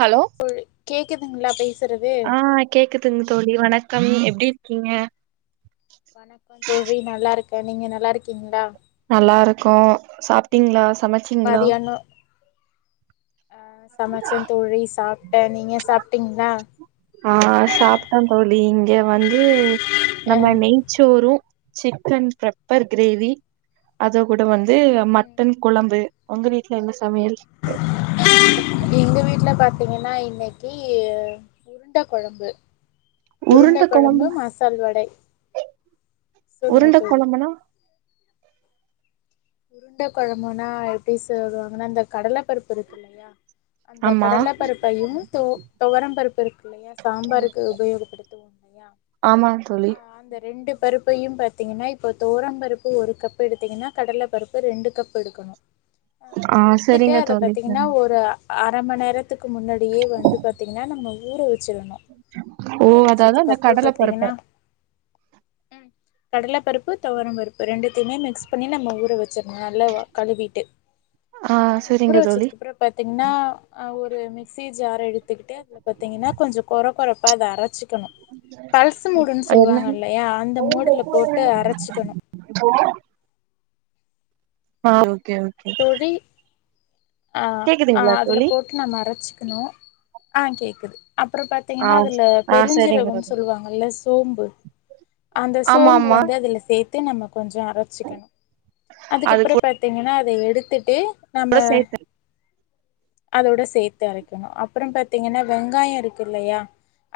hello புல் கேக்குதுங்ளா பேசு ஆ கேக்குதுங் தோழி வணக்கம் எப்டி இருக்கீங்க வணக்க தோழி நல்லாருக்கே நீங்க நல்லாருக்கீங்களா நல்லாருக்கூ சாப்ட்டீங்களா சமைச் மதியானொ சமச்ச தோழி சாப்ட்டே நீங்க சாப்டீங்களா ஆ சாப்ட்ட தோழி இங்க வந்து ஆ நம்ம நெய் சோறும் சிக்கன் பெப்பர் கிரேவி அது கூட வந் ந்து ம் மட்டன் கொழம்பு ஒங்க வீட்ல என்ன சமையல் ம் எங்க வீட்ல பாத்தீங்கன்னா இன்னைக்கி உருண்ட கொழம்பு உருண்ட கொழம்பு மசால் வடை சொல்லுங்க உருண்ட தோழி கொழம்புனா உருண்ட கொழம்புன்னா எப்படி செய்வாங்கன்னா இந்த கடலை பருப்பு இருக் அந்த ஆமா கடலை பருப்பையும் துவர பருப்பு இருக் இல்லையா சாம்பாருக்கு உபயோகப்படுத்து ஆமா தோழி அந்த ரெண்டு பருப்பையு பாத்தீங்கன்னா இப்போ தொவரம் பருப்பு ஒரு கப்பு எடுத்தீங்கன்னா கடல பருப்பு ரெண்டு கப் எடுக்கணு அ ஆ எடுத்துட்டு சரிங்க அத தோழி பாத்தீங்கன்னா ஒரு அர மண் நேரத்துக்கு முன்னாடியே வந்து பாத்தீங்கன்னா நம்ம ஊர வச்சிரணு ஓ ஊற அதாது வச்சதுக்கு அந்த அப்புறோ கடலை பருப்ப பாத்தீங்கன்னா ம் கடல பருப்பு தொவர பருப்பு ரெண்டுத்தையுமே மிக்ஸ் பண்ணி நம்ப ஊற வச் சே நல்லா கழுவிட்டு ஆ ஊற சரிங்க தோழி வச்சதுகப்பறோ பாத்தீங்கன்னா அ ஒரு மிக்சி ஜார எடுத்துக்கிட்டு இது பாத்தீங்கன்னா கொஞ்ச கொற கொறப்பா அத அரச்சு க்குனு பல்ஸ் மூடுன்னு என்ன சொல்லுவாங்கல்லயா அந்த மூடுல போட்டு அரச்சிக்கணு இப்போ ஆ ஓகே ஓ தோழி ஆ ஆ கேக்குதுங்களா அதுல தோழி போட் க்கு நா அறைச்சிக்கணு ஆ கேக்குது அப்பற ஆ பாத்தீங்கன்னா அதுல ஆ சரிங்க பெருஞ்சீரகம்னு தோழி சொல்லுவாங்கல்ல சோம்பு அந்த ஆமா சோம்பு ஆமா வந்து அதுல சேர் த்து நம்ம கொஞ்சொ அரச்சிக்கணு அது அதுக்கப்றோ பாத்தீங்கன்னா அத எடுத்துட்டு நம்ம கூட சேத்து அதோட சேத்து அரைகணு அப்பற பாத் பாத்திங்கன்னா வெங்காயோ இருக்கு இல்லையா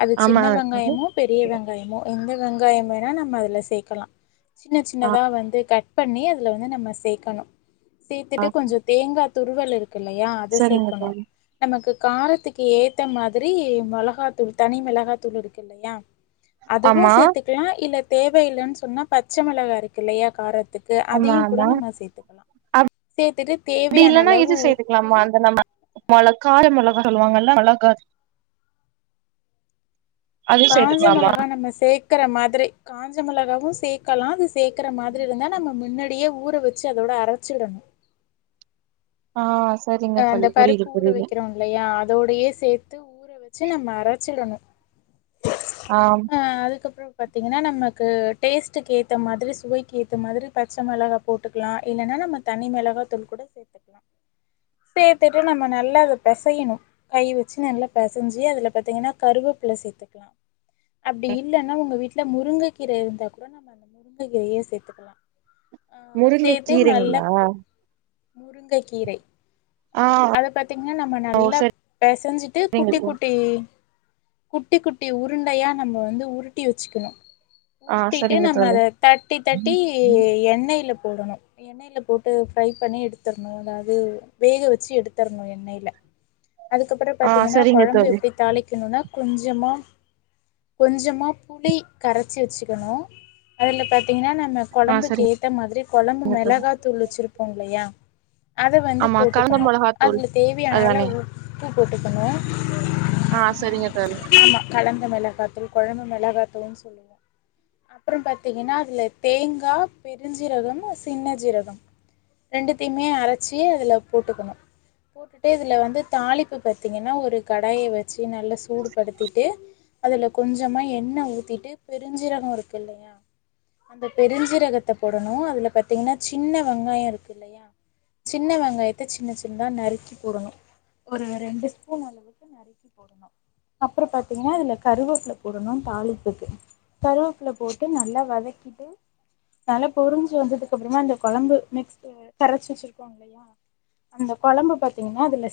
அது ஆமா சின்ன தோழி வெங்காயமா பெரிய வெங்காயமோ எந்த வெங்காயம் வேணா நம்ம அதுல சேக்கலா சின்ன சின்னதா வந்து கட் பண்ணி அதில வந்து நம்ம சேக்கனு சேத்துட்டு கொஞ்சொ தேங்கா துருவல் இருக் இல்லையா அது சரிங்க சேக்கணு தோழி நமக்கு காரத்துக்கு ஏத்த மாதிரி மொளகாத்தூள் தனி மிளகாத்தூள் இருக்கூ இல்லையா அதுவு ஆமா சேர்த்துக்கலா இல்ல தேவையில்லன்னு சொன்னா பச்ச மொளகா இருக் இல்லையா காரத்துக் க்கு ஆமா அதையு கூட ஆமா நம்ம சேத்துகலா அப்டி இல்லன்னா இது செய் உப்பு ஆமா அந்த நம்ம மொள கார மொளகா சொல்லுவாங்கல்ல மெளகா அது காஞ்ச சேத்துக்கலாமா மொளகா நம்ம சேக்கற மாதிரி காஞ்ச மொளகாவு சேத் கலா அது சேக்கற மாதிரி இருந்தா நம்ம முன்னடியே ஊற வச்சு அதோட அரைச்சிடணு ஆ சரிங்க அ அந்த தோழி புரியுது பருப்பு ஊற புரியுது வைக்கிறோ இல்லையா அதோடயே சேத்து ஊற வச்சு நம்ம அரச்சிடணு ஆம் ஆ அதுக்கப்பற பாத்தீங்கன்னா நமக்கு டேஸ்ட்டுக்கு ஏத்த மாதிரி சுவைக்கு ஏத்த மாதிரி பச்ச மிளகா போட்டுக்கலா இல்லன்னா நம்ம தனி மெளகா தூள் கூட சேத்துக்கலா சேத்துட்டு நம்ம நல்லா அத பெசையணு கை வச்சு நல்லா பசஞ்சு அதுல பாத்தீங்கன்னா கருவேப்பில சேத்துகலா அப்டி இல்லன்னா உங்க வீட்ல முருங்க கீர இருந்தா கூட நம்ம முருங்ககீரையே சேத்துக்கலா ஆ முருங்க சேத்தே நல்லா கீரைங்களா முருங்கை கீரை ஆ அத பத்தீங்கன்னா நம்ம நல்லா பேசஞ்சிட்டு சரிங்க குட்டி தோழி குட்டி குட்டி குட்டி உருண்டையா நம்ம வந்து உருட்டி வச்சுக்கணு ஆ உருட்டிட்டு சரிங்க நம்ம தோழி அத தட்டி தட்டி எண்ணைல போடனு எண்ணெயில போட்டு ஃப்ரை பண்ணி எடுத்தர்ணு அதாவுது வேக வச்சு எடுத்தர்னு எண்ணைல அதுக்கப்புறோ ஆ பாத்தீங்கன்னா சரிங்க கொழம்பு தோழி எப்டி தாளிக்கணுனா கொஞ்சமா கொஞ்சமா புளி கரச்சி வச்சுக்கணு அதுல பாத்திங்கன்னா நம்ம ஆ கொழம்புக்கு சரிங்க ஏத்த மாதிரி கொழம்பு மெளகா தூள் வச்சிருப்போங்லையா அத வந்து ஆமா போட் கலந்த டுக்கனு மொளகாத்தூள் அதுல தேவையான அதானே அளவு உப்பு போட்டுக்கணு ஆ சரிங்க தோழி ஆமா கலந்த மெளகாத்தூள் கொழம்பு மெளகா தூள்னு சொல்லுவாங்க அப்றோ பாத்தீங்கன்னா அதுல தேங்கா பெருஞ்சீரகமு சின்ன ஜீரகோ ரெண்டுத்தையுமே அரச்சி அதுல போட்டுக்கனு போட்டுட்டு இதுல வந்து தாளிப்பு பாத்தீங்கன்னா ஒரு கடாய வச்சு நல்லா சூடு படுத்திட்டு அதுல கொஞ்சமா எண்ணெ ஊத்திட்டு பெருஞ்சீரகோ இருக்கு இல்லயா அந்த பெருஞ்சீரகத்த போடனு அதுல பாத்தீங்கன்னா சின்ன வெங்காயோ இருக்குல்லயா சின்ன வெங்காய சின்ன சின்னதா நறுக்கி போடணு ஒரு ரெண்டு் ஸ்பூன் அளவுக்கு நறுக் அப்பறோ பாத்தீங்கன்னா அதுல கருவேப்புல போடனு தாளிப்புக்கு கருவேப்ல போட்டு நல்லா வதக்கிட்டு நல்ல பொரிஞ்சு வந்ததுக்கு அப்றமா இந்த கொழம்பு மிக்ஸ்ஸு கரச்சு வச்சிருக்கோ இல்லயா அந்த கொழம்பு பாத்தீங்கன்னா அதுல